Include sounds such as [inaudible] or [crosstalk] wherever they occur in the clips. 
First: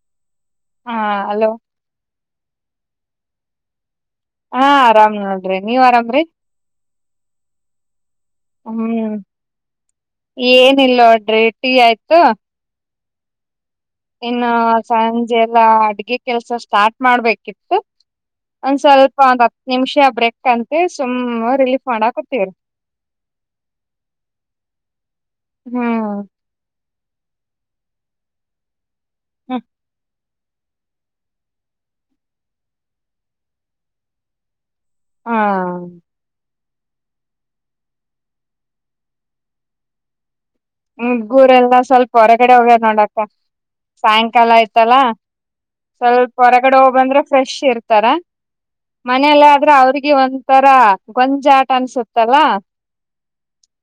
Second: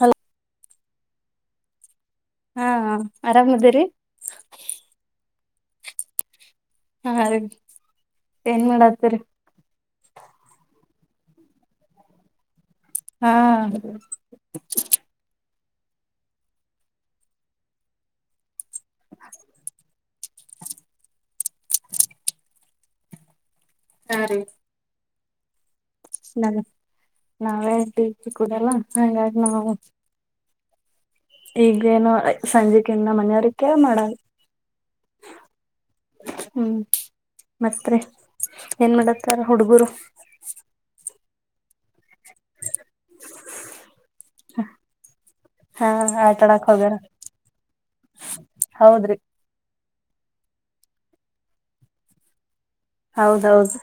Hello ಹಾ hello ಹಾ ಆರಾಮದಿರಿ ನೀವ ಆರಾಮ್ ರಿ ಹಾ ಆರಾಮ್ ಏನ್ ಹ್ಮ್ ಮಾಡತ್ತರಿ ಏನಿಲ್ಲ ನೋಡ್ರಿ ಟೀ ಆಯ್ತು ಹಾ ಇನ್ನು ಸಂಜೆ ಎಲ್ಲಾ ಅಡ್ಗೆ ಕೆಲ್ಸ ಸ್ಟಾರ್ಟ್ ಮಾಡ್ಬೇಕಿತ್ತು ಒಂದ್ ಸ್ವಲ್ಪ ಒಂದ್ ಹತ್ ನಿಮಿಷ ಬ್ರೇಕ್ ಅಂತ ಸುಮ್ಮ ರಿಲೀಫ್ ಮಾಡಾಕತೀವ್ರರಿ ರೆ ಹ್ಮ್ ನ ನಾವೇ ಕೂಡಲ್ಲ ಹಂಗಾಗಿ ಹ್ಮ್ ನಾವು ಈಗೇನು ಸಂಜೆ ಕ ಇನ್ನ ಮನೆಯವ್ರಕ್ಕೆ ಮಾಡ ಹಾ ಹ್ಮ್ ಮತ್ತೆ ಏನ್ ಮಾಡತ್ತಾರ ಹುಡುಗರು ಹುಡುಗರೆಲ್ಲ ಸ್ವಲ್ಪ ಹೊರಗಡೆ ಹೋಗ್ಯದ ನೋಡಕ್ಕ ಸಾಯಂಕಾಲ ಆಯ್ತಲ್ಲ ಹಾ ಸ್ವಲ್ಪ ಆಟಾಡಕ್ ಹೊರಗಡೆ ಹೋಗ್ಯಾರ ಹೋಗ್ ಬಂದ್ರ ಫ್ರೆಶ್ ಇರ್ತಾರ ಹೌದ್ರಿ ಮನೆಯಲ್ಲಿ ಆದ್ರೆ ಅವ್ರಿಗೆ ಒಂತರ ಗೊಂಜಾಟ ಅನ್ಸುತ್ತಲ್ಲ ಹೌದೌದು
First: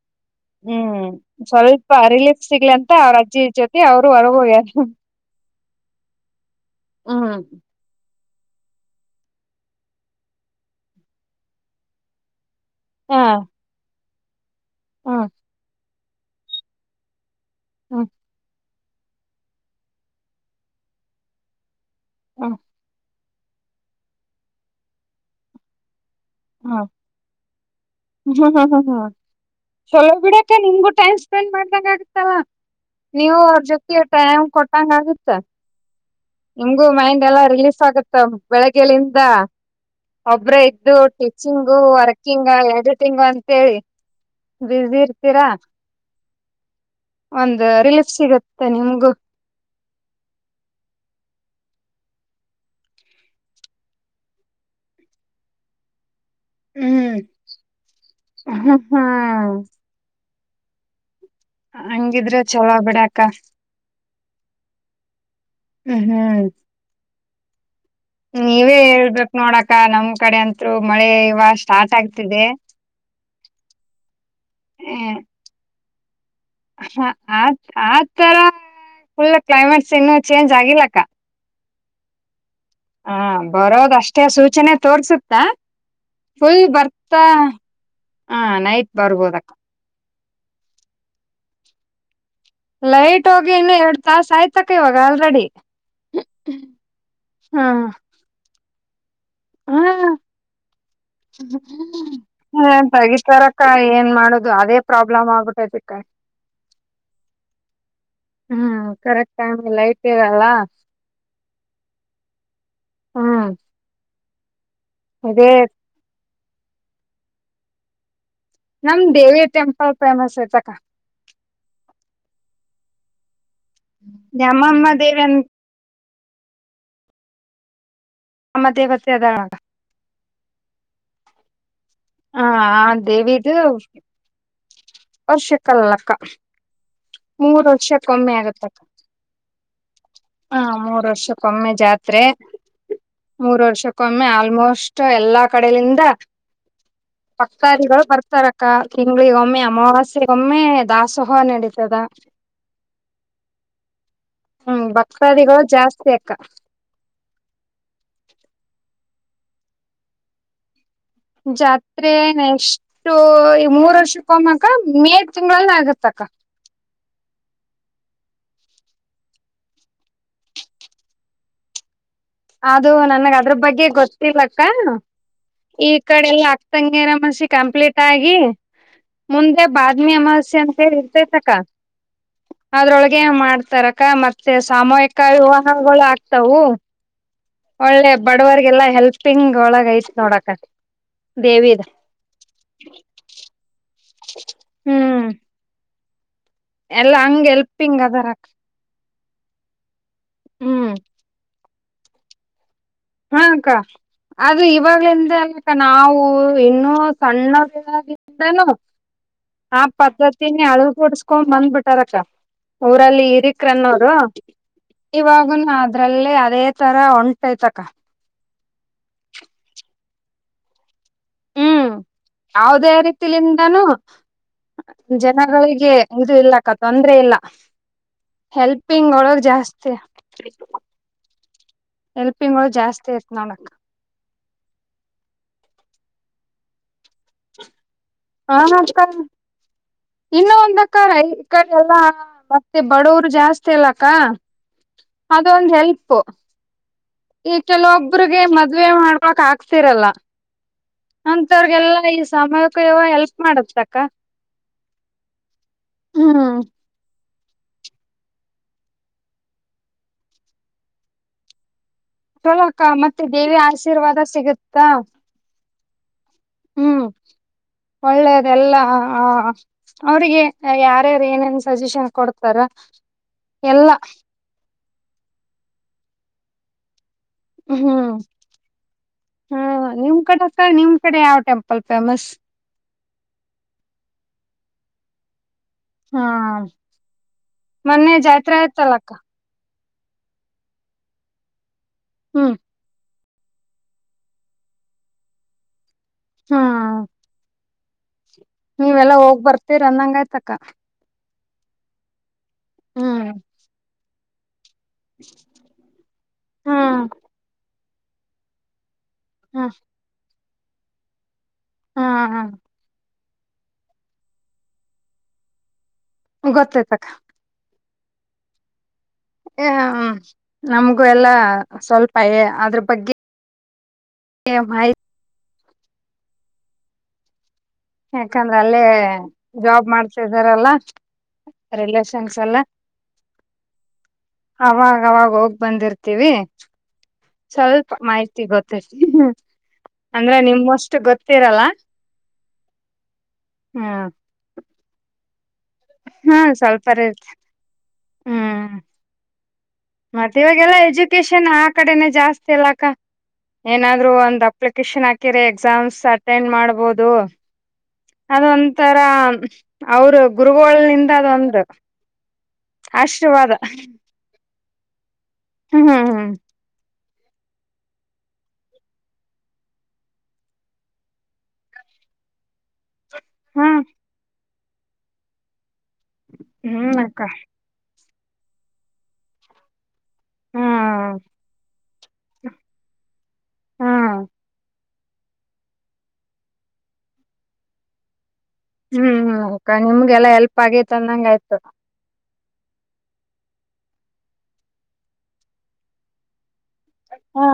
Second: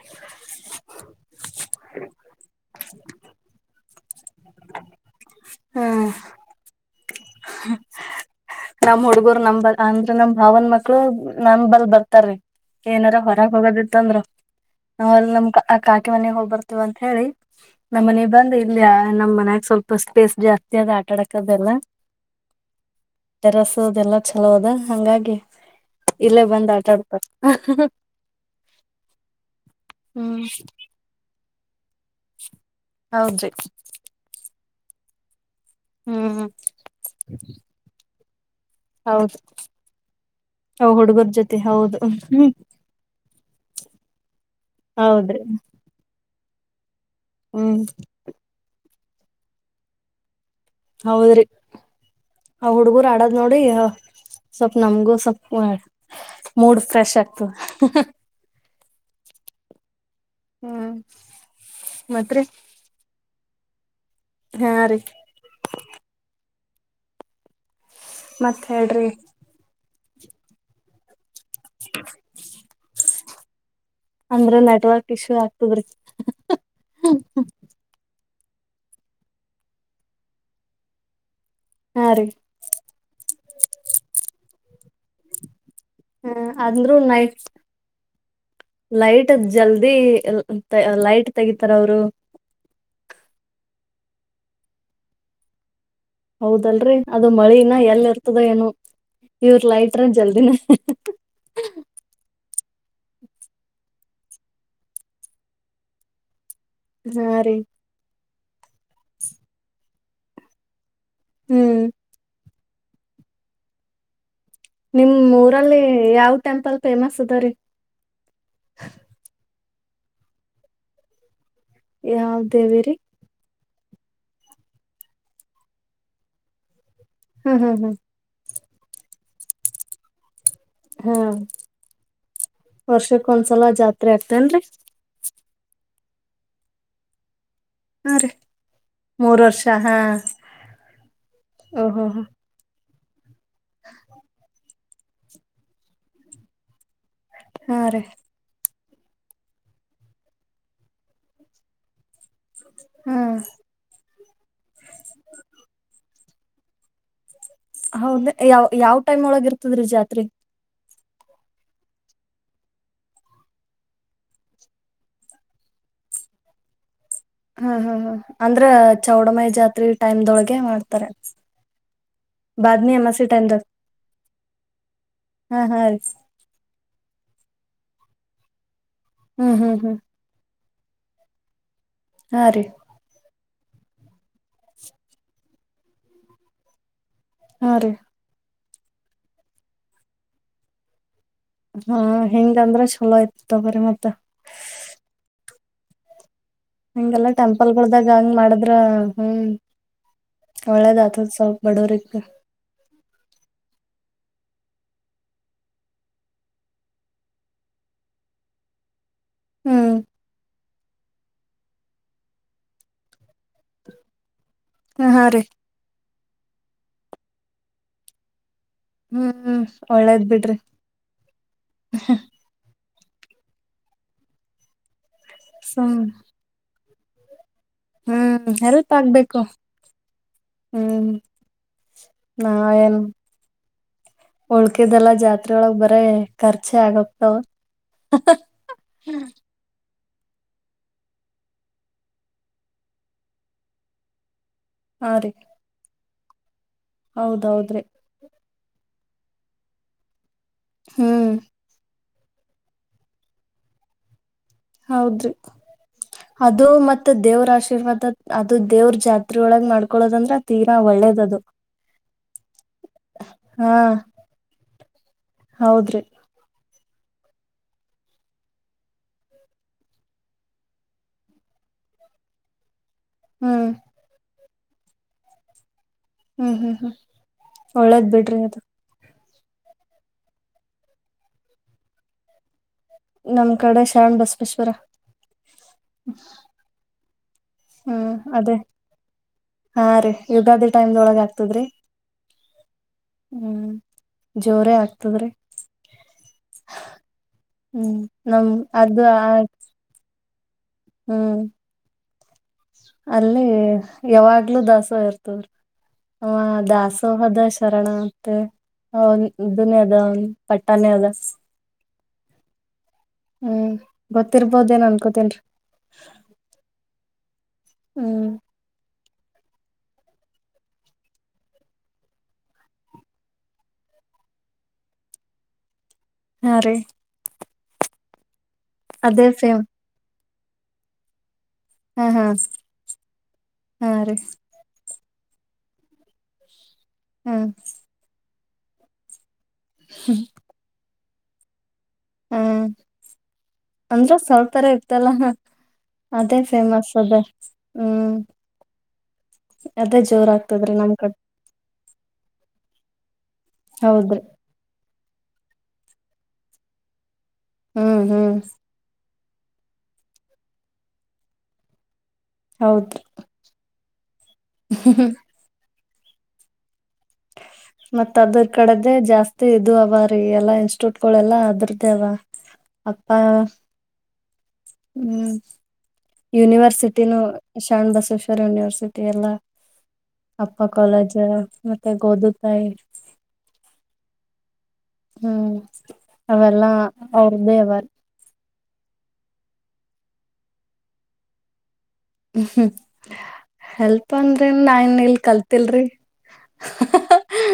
ಹ್ಮ್ ಸ್ವಲ್ಪ ರಿಲೀಫ್ ಸಿಗ್ಲಿ ಅಂತ ಅವ್ರ ಅಜ್ಜಿ ಜೊತೆ ಅವ್ರು ಹೊರಗೆ ಹೋಗ್ಯಾರ ಹ್ಮ್ ಹಾ [inaudible] ನಮ್ ಹುಡುಗರು ನಮಲ್ ಅಂದ್ರೆ ನಮ್ ಭಾವನ್ ಮಕ್ಳು ನಮ್ಮ ಬಲ್ ಬರ್ತಾರ ಏನಾರ ಹಾ ಹೊರಗೆ ಹೋಗೋದಿತ್ತ ಅಂದ್ರು ಹಾ ನಾವಲ್ಲಿ ನಮ್ ಆ ಕಾಕೆ ಮನೆಗ್ ಹೋಗ್ ಬರ್ತಿವಂತ ಹೇಳಿ ಹಾ ನಮ್ಮ್ ಮನೆ ಬಂದ ಇಲ್ಯ ನಮ್ಮ್ ಮನ್ಯಾಗ ಸ್ವಲ್ಪ ಸ್ಪೇಸ್ ಜಾಸ್ತಿ ಅದ ಆಟಾಡಕದೆಲ್ಲ ಹ್ಮ ಟೆರಸು ಅದೆಲ್ಲ ಚಲೋ ಅದ ಹಂಗಾಗಿ ಇಲ್ಲೇ ಬಂದ್ ಆಟ ಆಡ್ತಾರ ಹ್ಮ್ ಹ್ಮ ಹ್ಮ್ ಹ್ಮ ಚಲೋ ಹ್ಮ್ ಬಿಡಕ ನಿಮ್ಗೂ ಟೈಮ್ ಸ್ಪೆಂಡ್ ಮಾಡ್ದಾಗ ಆಗತ್ತಲ್ಲ ನೀವು ಹೌದ್ರಿ ಅವ್ರ ಜೊತೆಗೆ ಟೈಮ್ ಕೊಟ್ಟಂಗ ಆಗುತ್ತೆ ಹ್ಮ್ ನಿಮಗೂ ಮೈಂಡ್ ಎಲ್ಲಾ ರಿಲೀಫ್ ಆಗುತ್ತೆ ಬೆಳಗ್ಯಿಂದ ಹೌದ್ ಒಬ್ರ ಅವ್ ಇದ್ದು ಹುಡುಗರ್ ಜೊತೆ ಟಿಚಿಂಗ್ ಹೌದು ವರ್ಕಿಂಗ್ ಹಂಗ ಅಂತೇಳಿ ಬ್ಯಸಿ ಹೌದ್ರಿ ಇರ್ತೀರಾ ಒಂದು ಹ್ಮ್ ರಿಲೀಫ ಸಿಗತ್ತೆ ನಿಮ್ಗು ಹೌದ್ರಿ ಆ ಹುಡ್ಗರು ಆಡದ್ ನೋಡಿ ಸ್ವಲ್ಪ್ ನಮ್ಗೂ ಸ್ವಲ್ಪ ಮೂಡ್ ಫ್ರೆಶ್ ಹ್ಮ್ ಆಗ್ತದೇ ಹ್ಮ್ ಹ್ಮ್ ಹ್ಮ್ ಹಂಗಿದ್ರೆ ಮತ್ರಿ ಚಲೋ ಬಿಡಾಕ್ಕ ಹಾ ರೀ ಹ ಹ್ಮ್ ಮತ್ ನೀವೇ ಹೇಳ್ರಿ ಹೇಳ್ಬೇಕ ನೋಡಕ ನಮ್ ಕಡೆ ಅತ್ರು ಮಳೆ ಸ್ಟಾರ್ಟ್ ಆಗ್ತಿದೆ ಅಂದ್ರ ನೆಟ್ವರ್ಕ್ ಹ್ಮ ಇಶ್ಯೂ ಆಗ್ತದ್ರಿ ಹ ಆ ಆತರ ಫುಲ್ ಕ್ಲೈಮೇಟ್ಸ್ ಇನ್ನು ಚೇಂಜ್ ಆಗಿಲ್ಲ ಅಕ್ಕ ಹಾ ರೀ ತೋರ್ಸುತ್ತಾ ಹ ಫುಲ್ ಅಂದ್ರು ಬರ್ತಾ ನೈಟ್ ಹ ನೈಟ್ ಲೈಟ್ ಬರ್ಬೋದಕ್ಕ ಜಲ್ದಿ ಲೈಟ್ ತೆಗಿತಾರೆ ಅವರು ಲೈಟ್ ಹೋಗಿ ಇನ್ನು ಎರಡ್ ತಾಸ ಆಯ್ತಕ ಇವಾಗ ಆಲ್ರೆಡಿ ಹೌದಲ್ರರಿ ಅದು ಹಾ ಮಳಿನ ಎಲ್ ಇರ್ತದ ಏನು ಇವ್ರ ಹ ಲೈಟ್ರೈ ಜಲ್ದಿನ ಹ್ಮ ತೇಗಿತಾರಕ್ಕ ಏನ್ ಮಾಡುದು ಅದೇ ಪ್ರಾಬ್ಲಮ್ ಆಗ್ಬಿಟೈದಕ್ಕ ಹಾ ರೀ ಹ್ಮ್ ಕರೆಕ್ಟ್ ಟೈಮ್ ಗೆ ಲೈಟ್ ಇರಲ್ಲ ಹ್ಮ್ ಹ್ಮ ನಿಮ್ ಊರಲ್ಲಿ ಯಾವ್ ಟೆಂಪಲ್ ಫೇಮಸ್ ಅದರೀ ನಮ ದೇವಿ ಟೆಂಪಲ್ ಫೇಮಸ್ ಐತಕ್ಕ ಯಾವ ದೇವಿರೀ ಜಮಮ್ಮ ದೇವಿ ಅಂತ ಹ್ಮ್ ಹ್ಮ್ ಹ್ಮ್ ನಮ್ಮ ದೇವತೆ ಅದಾಳ ಅಕ್ಕ ಹಾ ಆ ಆ ವರ್ಷಕ್ಕ ದೇವಿದು ಒಂದ್ಸಲ ಜಾತ್ರೆ ಆಗ್ತೇನ್ರಿ ವರ್ಷಕ್ಕಲ್ಲಕ್ಕ ಮೂರ್ ಹಾ ರೀ ವರ್ಷಕ್ಕೊಮ್ಮಿ ಆಗುತಕ್ಕ ಮೂರ್ ವರ್ಷ ಹಾ ಹಾ ಮೂರ್ ವರ್ಷಕ್ಕೊಮ್ಮೆ ಓಹೋ ಜಾತ್ರೆ ಮೂರ್ ವರ್ಷಕ್ಕೊಮ್ಮೆ ಆಲ್ಮೋಸ್ಟ್ ಎಲ್ಲಾ ಕಡಲಿಂದ ಹಾ ರೀ ಪಕ್ತಾರಿಗಳು ಬರ್ತಾರಕ್ಕ ತಿಂಗಳಿಗ ಒಮ್ಮೆ ಅಮಾವಾಸ್ಯಗ ಒಮ್ಮೆ ದಾಸೋಹ ನಡೀತದ ಹ್ಮ್ ಹ್ಮ್ ಭಕ್ತಾದಿಗಳು ಜಾಸ್ತಿ ಅಕ್ಕ ಹೌದ ಯಾವ ಯಾವ್ ಟೈಮ್ ಒಳಗ ಇರ್ತದ್ರಿ ಜಾತ್ರಿ ಜಾತ್ರೆ ಎಷ್ಟು ಈ ಮೂರ್ ವರ್ಷಕ್ಕೆಮ್ಮಕ್ಕ ಮೇ ತಿಂಗಳಗಳಲ್ಲಿ ಆಗತ್ತಕ್ ಹ್ಮ್ ಹ್ಮ್ ಹ್ಮ್ ಅಂದ್ರ ಚೌಡಮೈ ಜಾತ್ರಿ ಟೈಮ್ದೊಳಗೆ ಮಾಡ್ತಾರೆ ಅದು ಬಾದ್ಮಿ ಅಮಾಸಿ ನನ್ಗ ಅದ್ರ ಟೈಮ್ದಾಗ ಬಗ್ಗೆ ಗೊತ್ತು ಲಕ್ಕ ಹಾ ಹಾ ಈ ರೀ ಕಡೆ ಅಕ್ತಂಗರ ಮಸಿ ಕಂಪ್ಲೀಟ್ ಆಗಿ ಹ್ಮ್ ಮುಂದೆ ಹ್ಮ್ ಹ್ಮ್ ಬಾದ್ಮಿ ಅಮಾವಸ್ಯೆ ಅಂತ ಇರ್ತೇತಕ್ಕ ಹಾ ರೀ ಅದ್ರೊಳಗೆ ಮಾಡ್ತ ತರಕ ಮತ್ತೆ ಸಾಮೂಹಿಕ ವಿವಾಹಗಳು ಆಗ್ತವು ಹಾ ರೀ ಒಳ್ಳೆ ಬಡವರ ಗೆಲ್ಲ ಹೆಲ್ಪಿಂಗ್ ಒಳಗ ಐತ್ ನೋಡಕ ದೇವಿದ ಹಾ ಹೆಂಗಂದ್ರೆ ಚಲೋ ಆಯ್ತ ತಗರಿ ಮತ್ತೆ ಹ್ಮ್ ಎಲ್ಲಾ ಹಂಗಗೆಲ್ಲಾ ಹಂಗ್ ಟೆಂಪಲ್ ಎಲ್ಪಿಂಗ್ ಗಳದಾಗ ಹಂಗ್ ಅದಾರಕ್ಕ ಮಾಡಿದ್ರ ಹ್ಮ್ ಹ್ಮ್ ಅವಳ್ಳದತ ಸ ಬಡೋರಿ ಹಾಕ್ಕಾ ಅದು ಇವಾಗ ಎಂದ ಆಕ್ಕ ನಾವು ಇನ್ನುೂ ಸಣ್ಣದಾಗಿಾನನು ಆ ಹ್ಮ್ ಪದ್ಧತಿನೇ ಅಳ ಕೊಡ್ಸ್ಕೊಂಡ್ ಬಂದ್ಬಿಟಾರಕ್ಕ ಊರಲ್ಲಿ ಇರಿಕ್ರನ್ನೋದು ಹ ಹಾ ರೀ ಇವಾಗನು ಅದ್ರಲ್ಲ ಅದೇ ತರ ಒಂಟೈತಕ ಹ್ಮ್ ಒಳ್ಳೇದ್ ಬಿಡ್ರಿ ಹ್ಮ್ ಯಾವವುದೇ ರೀತಿಲಿಂದನೂ ಜನಗಳಿಗೆ ಸುಮ್ ಇದು ಇಲ್ಲಕ್ಕ ತೊಂದ್ರೆ ಇಲ್ಲ ಹ್ಮ್ ಹೆಲ್ಪ್ ಹೆಲ್ಪಿಂಗ್ ಆಗ್ಬೇಕು ಒಳಗ್ ಜಾಸ್ತಿ ಹ್ಮ್ ಹೆಲ್ಪಿಂಗ್ ನಾವ ಒಳಗ್ ಏನ್ ಜಾಸ್ತಿ ಐತ್ ನೋಡಕ್ಕ ಉಳ್ಕದಲ್ಲ ಜಾತ್ರೆೊಳಗ್ ಬರ್ ಖರ್ಚೆ ಆಗ ಹಾ ಅಕಲ್ ಇನ್ನು ಒಂದಕ್ಕ ಈ ಕಡೆ ಎಲ್ಲಾ ಮತ್ತೆ ಬಡವರು ಜಾಸ್ತಿ ಅಲ್ಲಕ್ಕ ಹಾ ರೀ ಅದೊಂದ ಹೆಲ್ಪ್ ಈ ಹೌದೌದ್ರಿ ಕೆಲವೊಬ್ರರಿಗೆ ಮ ಮದ್ವೆ ಮಾಡ್ಕೊಕ್ ಆಕ್ತಿರಲ್ಲ ಹ್ಮ್ ಅಂತವ್ರಗೆಲ್ಲಾ ಈ ಸಮಯಕ್ಕೂ ಯಾವ ಹೆಲ್ಪ್ ಮಾಡತ್ಕ್ಕ ಹೌದ್ರಿ ಅದು ಮತ್ತ ದೇವ್ರ ಆಶೀರ್ವಾದ ಅದು ದೇವ್ರ ಜಾತ್ರೆೊಳಗ ಮಾಡ್ಕೊೊಳ್ಳೋದಂದ್ರೆ ತೀರಾ ಒಳ್ಳೇದದು ಚಲಕ್ಕ ಮತ್ತೆ ದೇವಿಯ ಹಾ ಆಶೀರ್ವಾದ ಸಿಗುತ್ತಾ ಹೌದ್ರಿ ಒಳ್ಳೇದೆಲ್ಲ ಹ ಅವ್ರಿಗೆ ಯಾರ್ಯಾರು ಏನೇನ್ ಸಜೆಷನ್ ಕೊಡ್ತಾರೆ ಹ್ಮ್ ಎಲ್ಲಾ ಹ್ಮ್ ಹ್ಮ್ ಹ್ಮ್ ಒಳ್ಳೇದ್ ಹ್ಮ್ ಬಿಡ್ರಿ ಅದು ಹಾ ನಿಮ್ ಕಡೆ ಸ ನಿಮ್ ಕಡೆ ಯಾವ ಪಲ್ ಫೇಮಸ್ ನಮ್ ಕಡೆ ಶರಣ್ ಬಸವೇಶ್ವರ ಹಾ ಮೊನ್ನೆ ಹ್ಮ್ ಜಾತ್ ಅದೇ ಆಯ್ತಲ್ಲಕ್ಕ ಹಾ ರೀ ಯುಗಾದಿ ಟೈಮ್ದೊಳಗ ಆಗ್ತದ್ರಿ ಹ್ಮ್ ಹ್ಮ್ ಜೋರೇ ಆಗ್ತದ್ರಿ ಹಾ ಹ್ಮ್ ನಮ ಅದು ಆ ಬರ್ತೀರ ಅಂದಂಗ ಆಯ್ತಕ್ಕ ಹ್ಮ್ ಹ್ಮ್ ಅಲ್ಲಿ ಯಾವಾಗ್ಲೂ ದಾಸೋಹ ಇರ್ತವ್ರ ನಮ್ಮ ಹ್ಮ್ ದಾಸೋಹ ದಶ ಶರಣ ಮತ್ತೆ ಹ್ಮ್ ಇದನೇ ಅದ ಪಟ್ಟಾನೇ ಅದ ಹಾ ಹಾ ಹ್ಮ್ ಗೊತ್ತಿರ್ಬೋದ ಏನ್ ಅನ್ಕೋತೇನ್ರಿ ಗೊತ್ತಾಯ್ತಕ್ಕ ಹ್ಮ್ ನಮಗೂ ಎಲ್ಲಾ ಸ್ವಲ್ಪ ಎ ಅದ್ರ ಬಗ್ಗೆ ಎ ಬೈ ಹಾ ರೀ ಯಾಕಂದ್ರ ಅಲ್ಲೇ ಅದೇ ಸೇಮ್ ಜಾಬ್ ಮಾಡ್ತಿದಾರಲ್ಲ. ಹಾ ಹಾ ರಿಲೇಷನ್ಸ್ ಎಲ್ಲ ಹಾ ರೀ ಅವ ಅವಾಗ ಹೋಗ್ ಬಂದಿರ್ತೀವಿ ಹ್ಮ ಸ್ವಲ್ಪ ಮಾಹಿತಿ ಗೊತ್ತರತಿ ಅಂದ್ರೆ ನಿಮ್ ಅಷ್ಟು ಗೊತ್ತಿರಲ್ಲ. ಹ್ಮ ಹ್ಮ್ ಅಂದ್ರ ಸ್ವಲ್ಪ್ರ ಇರ್ತಲ್ಲ ಅದೇ ಹಾ ಸ್ವಲ್ಪ ಫೇಮಸ್ ಅದೆೇ ಇರ್ತಿ ಹ್ಮ್ ಅದೇ ಜೋರ್ ಮತ್ತೆ ಆಗ್ತದ್ರಿ ಇವಾಗೆಲ್ಲಾ ನಮ್ ಕಡೆ ಎಜುಕೇಶನ್ ಆ ಕಡೆನೆ ಜಾಸ್ತಿ ಎಲ್ಲಾಕ್ಕ ಏನಾದ್ರು ಹೌದ್ರಿ ಒಂದ್ ಅಪ್ಲಿಕೇಶನ್ ಹಾಕಿರ ಎಕ್ಸಾಮ್ಸ್ ಅಟೆಂಡ್ ಮಾಡ್ಬೋದು ಹ್ಮ್ ಹ್ಮ್ ಅದೊಂ ಒಂತರ ಅವರು ಗುರುಗಳೋ ನಿಂದ ಅದೊಂದು ಅಂದ್ರ ಆಶೀರ್ವಾದ ಹ್ಮ ಹ್ಮ ಹ್ಮ್ ಹ್ಮ್ ಹ ಮತ್ತತ್ ಅದ್ರ ಕಡೆದೇ ಜಾಸ್ತಿ ಇದು ಅವ ರೀ ಎಲ್ಲಾ ಇನ್ಸ್ಟಿಟ್ಯೂಟ್ ಗಳೆಲ್ಲಾ ಅದ್ರ್ದೇ ಅವ ಅಪ್ಪ ಹ್ಮ್ ಹ್ಮ್ ಹ್ಮ್ ಯುನಿವರ್ಸಿಟಿ ನ ಅಕ್ಕ ಶಾಣ ಬಸೋಸ ಯೂನಿವರ್ಸಿಟಿ ಎಲ್ಲ. ಅಪ್ಪ ಕಾಲೇಜ್ ಹ್ಮ್ ಮತ್ತೆ ಗೋದುತಾಯಿ ಹ್ಮ್ ಹ್ಮ್ ಅವಲ್ಲಾ ಅವ್ರದ್ದೇ ಅವರು ಹ್ಮ್ ನಿಮ್ಗೆ ಎಲ್ಲಾ ಎಲ್ಪ್ ಆಗೇತ್ ಅಂದಂಗ ಆಯ್ತು ಹ್ಮ ಹೆಲ್ಪ್ ಅಂದರೆ ನಾ ಇನ್ ಇಲ್ ಕಲ್ತಿಲ್ರಿರಿ ಹಾ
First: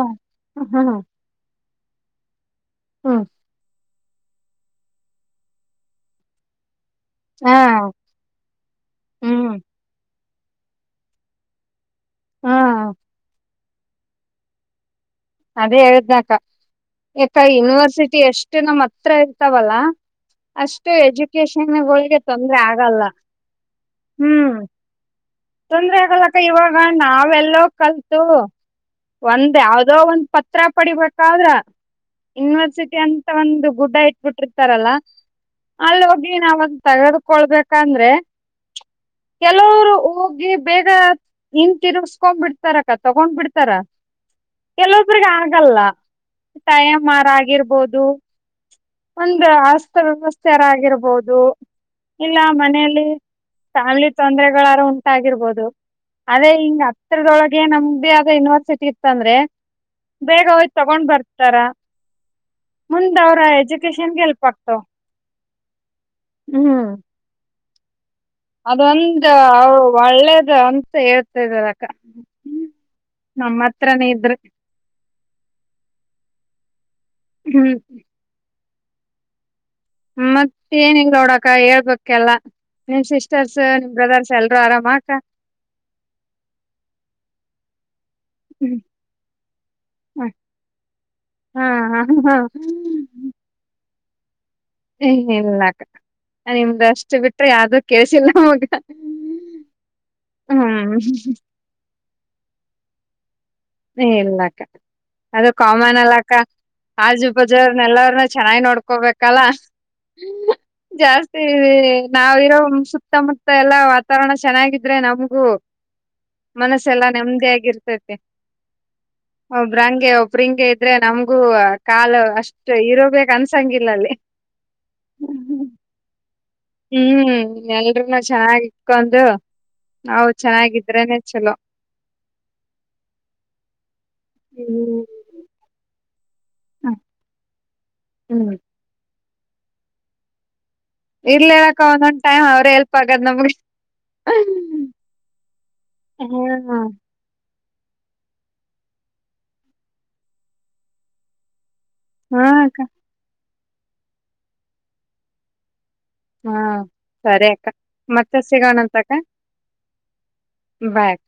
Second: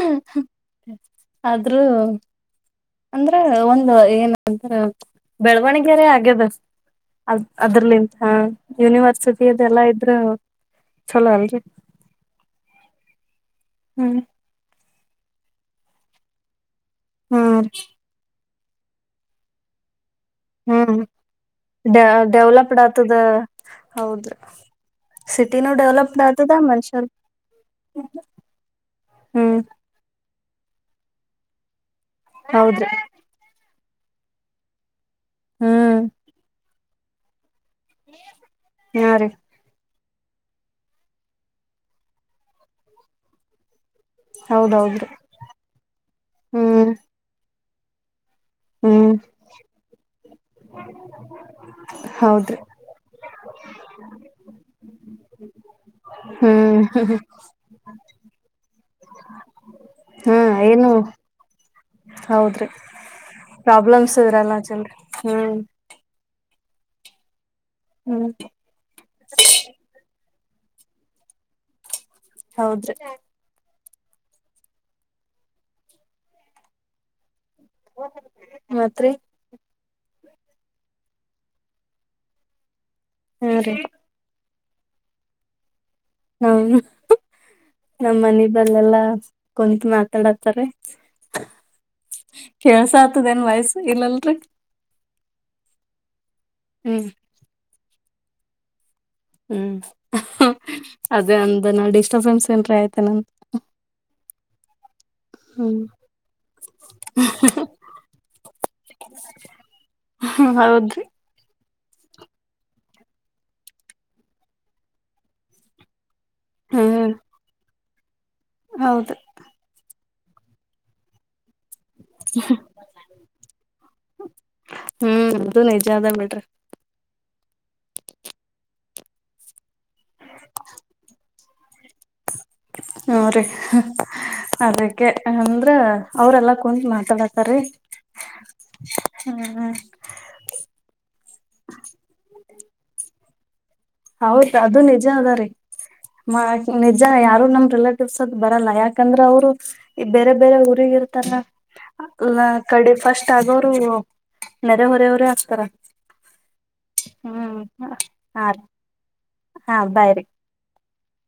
ಹ್ಮ್ ಹ್ಮ್್ಮ ಅಂದ್ರೆ ಒಂದ ಏನ ಅಂದ್ರ ಬೆಳವಣಗರೇ ಆಗ್ಯದ ಅದ್ ಹಾ ಅದ್ರಲಿಂತ ಯೂನಿವರ್ಸಿಟಿ ಹ್ಮ್ ಅದ ಎಲ್ಲಾ ಇದ್ರ ಚಲೋ ಅಲ್ರಿ ಹಾ ಹ್ಮ್ ಅದೇ ಹೇಳ್ದ್ನಕ ಯಕ ಯುನಿವರ್ಸಿಟಿ ಎಷ್ಟು ನಮ್ಮ್ ಹತ್ರ ಇರ್ತಾವಲ್ಲ ಅಷ್ಟು ಹ್ಮ್ ಎಜುಕೇಶನ್ ಡೆ ಒಳಗೆ ತೊಂದ್ರರೆ ಡೆವಲಪ್ಡ್ ಆಗಲ್ಲ ಆತದ ಹೌದ್ರಿ ಹ್ಮ್ ಸಿಟಿನೂ ತೊಂದ್ರೆ ಡೆವಲಪ್ಡ್ ಆಗಲಕ್ಕ ಆತದ ಇವಾಗ ಮನುಷ್ಯರ್ ನಾವೆಲ್ಲ ಕಲ್ತು ಒಂದ್ ಹ್ಮ್ ಯಾವದೋ ಒಂದ್ ಪತ ಹತ್ರ ಪಡಿಬೇಕಾದ್ರ ಹೌದ್ರಿ ಯುನಿವರ್ಸಿಟಿ ಅಂತ ಒಂದು ಗುಡ್ ಇಟ್ಬಿಟ್ಟಿರ್ತಾರಲ್ಲ. ಹ್ಮ್ ಅಲ್ಲಿ ಹೋಗಿ ನಾವಂದು ತೆಗೆದುಕೊಳ್ಬೇಕಂದ್ರೆ ಹಾ ರೀ ಕೆಲವರು ಬೇಗ ಹಿನ್ ತಿರುಸ್ಕೊಂಡ್ ಬಿಡ್ತಾರಕ್ಕ ತಗೊಂಡ್ ಬಿಡ್ತಾರ ಹೌದೌದ್ರಿ ಕೆಲವೊಬ್ರಗ ಆಗಲ್ಲ ಹ್ಮ್ ಟೈಮಾರ್ ಆಗಿರ್ಬೋದು ಹ್ಮ್ ಒಂದ ಹಸ್ತ ವ್ಯವಸ್ಥೆಯಾರಗಿರ್ಬೋದು ಇಲ್ಲ ಹೌದ್ರಿ ಮನೆಯಲ್ಲಿ ಫ್ಯಾಮಿಲಿ ತೊಂದ್ರರೆಗಳಾರು ಉಂಟ ಆಗಿರ್ಬೋದು ಅದೇ ಹ್ಮ್ ಹಿಂಗ ಹ್ಮ್ ಹತ್ರರದೊಳಗೆ ನಮ್ದ ಆದ ಯೂನಿವರ್ಸಿಟಿ ತಂದ್ರೆ ಹಾ ಬೇಗ ಹೋಗಿ ಏನು ತಗೊಂಡ್ ಬರ್ತಾರ ಹೌದ್ರಿ ಮುಂದ ಅವ್ರ ಪ್ರಾಬ್ಲಮ್ಸ್ ಎಜುಕೇಶನಗೆ ಹೆಲ್ಪ್ ಇರಲ್ಲ ಆಗ್ತಾವ ಜಲ್ರಿ ಹ್ಮ್ ಹ್ಮ್ ಹ್ಮ್ ಅದೊಂದ ಒಳ್ಳೇದು ಅಂತ ಹೇಳ್ತಿದ ಅಕ್ಕ ಹೌದ್ರಿ ಚತ್ರನೇ್ರ ಮತ್ರಿ ಮತ್ತ ಏನಿಲ್ಲಲ್ ನೋಡಕ ಹೇಳ್ಬೇಕಲ್ಲಾ ನಿಮ್ ಹ್ಮ ಸಿಸ್ಟರ್ಸ್ ರೀ ನಿಮ್ ಬ್ರದರ್ಸ್ ಎಲ್ಲಾ ಪ್ರ ಆರಾಮಕ್ಕ ಹೌದು ನಮ್ಮ ಮನ ಬಲ್ಲೆಲ್ಲಾ ಕುಂತು ಮಾತಾಡತಾರೆ ಹಾ ಹಾ ಹಾ ಕೆಲ್ಸ ಆತದೇಏನ್ ವಯಸ್ಸು ಇಲ್ಲಲ್ರಿ ಏ ಇಲ್ಲಾಕ್ಕ ನಿಮ್ದ ಹ್ಮ್ ಅಷ್ಟು ಬಿಟ್ರೆ ಯಾವ್ದೂ ಕೇಸಿಲ್ಲ ಅವಗ ಹ್ಮ್ ಅದೇ ಅಂದ ನ ಡಿಸ್ಟರ್ಬೆನ್ಸ್ ಏನ್ ಆಯ್ತೆ ನನ್ ಹ ಇಲ್ಲಕ್ಕ ಅದು ಹ್ಮ್ ಕಾಮನ್ ಅಲಾಕ್ಕ ಕಜು ಬಜ್ರನ್ನ ಎಲ್ಲನ್ನ ಚೆನ್ನಾಗಿ್ ನೋಡ್ಕೋಬೇಕಲ್ಲ ಹ ಹೌದ್ರಿ ಜಾಸ್ತಿ ನಾವಿರೋ ಸುತ್ತಮುತ್ತ ಎಲ್ಲಾ ವಾತಾವರಣ ಚೆನ್ನಾಗಿದ್ರೆ ನಮ್ಗೂ ಮನಸ್ಸ ಎಲ್ಲಾ ಹ್ಮ್ ನೆಮ್ಮದಿ ಆಗಿರ್ತತಿ ಹೌದು ಒಬ್ರಂಗಗೆ ಒಬ್ಬ ಸ್ಪ್ರಿಂಗ್ಗೆ ಇದ್ರೆ ನಮ್ಗೂ ಕಾಲು ಅಷ್ಟು ಇರೋಬೇಕ ಅನ್ಸಂಗಿಲ್ಲಲ್ಲಿ ಹ್ಮ್ ಅದು ನಿಜ ಅದ ಬಿಡ್ರಿ ಹ್ಮ್ ಎಲ್ರುೂನು ಚೆನ್ನಾಗಿ ಇಕೊಂಡು ನಾವು ಚೆನ್ನಾಗಿದ್ರೇನೆ ಚಲೋ ಹ್ಮ ರೀ ಹ್ಮ್ ಅದಕ್ಕೆ ಅಂದ್ರ ಅವ್ರಲ್ಲಾ ಕುೂಂ ಮಾತಾಡತಾರೀ ಹ್ಮ್ ಹ್ಮ್ ಹ ಇರ್ಲಿಕ್ಕ ಒಂದೊಂದ್ ಟೈಮ್ ಅವ್ರೇ ಹೆಲ್ಪ್ ಆಗ ನಮಗೆ ಹೌದ ಅದು ನಿಜ ಅದ ರೀ ಹಾ ನಿಜ ಯಾರು ನಮ ರಿಲೇಟಿವ್ಸ್ ಅದ್ ಬರಲ್ಲ ಯಾಕಂದ್ರ ಅವ್ರು ಈ ಬೇರೆ ಬೇರೆ ಊರಿಗ ಇರ್ತಾರ ಅಲ್ಲ ಹಾ ಅಕ್ಕ ಕಡೆ ಫಸ್ಟ್ ಆಗೋರು ನೆರೆ ಹೊರವರೇ ಹಾಕ್ತಾರ ಹಾ ಸರಿ ಮತ್ತೆ ಹಾ ಸಿಗಣಂತ ತಕ ಹಾ ಬಾಯ್ರಿ ಬಕ್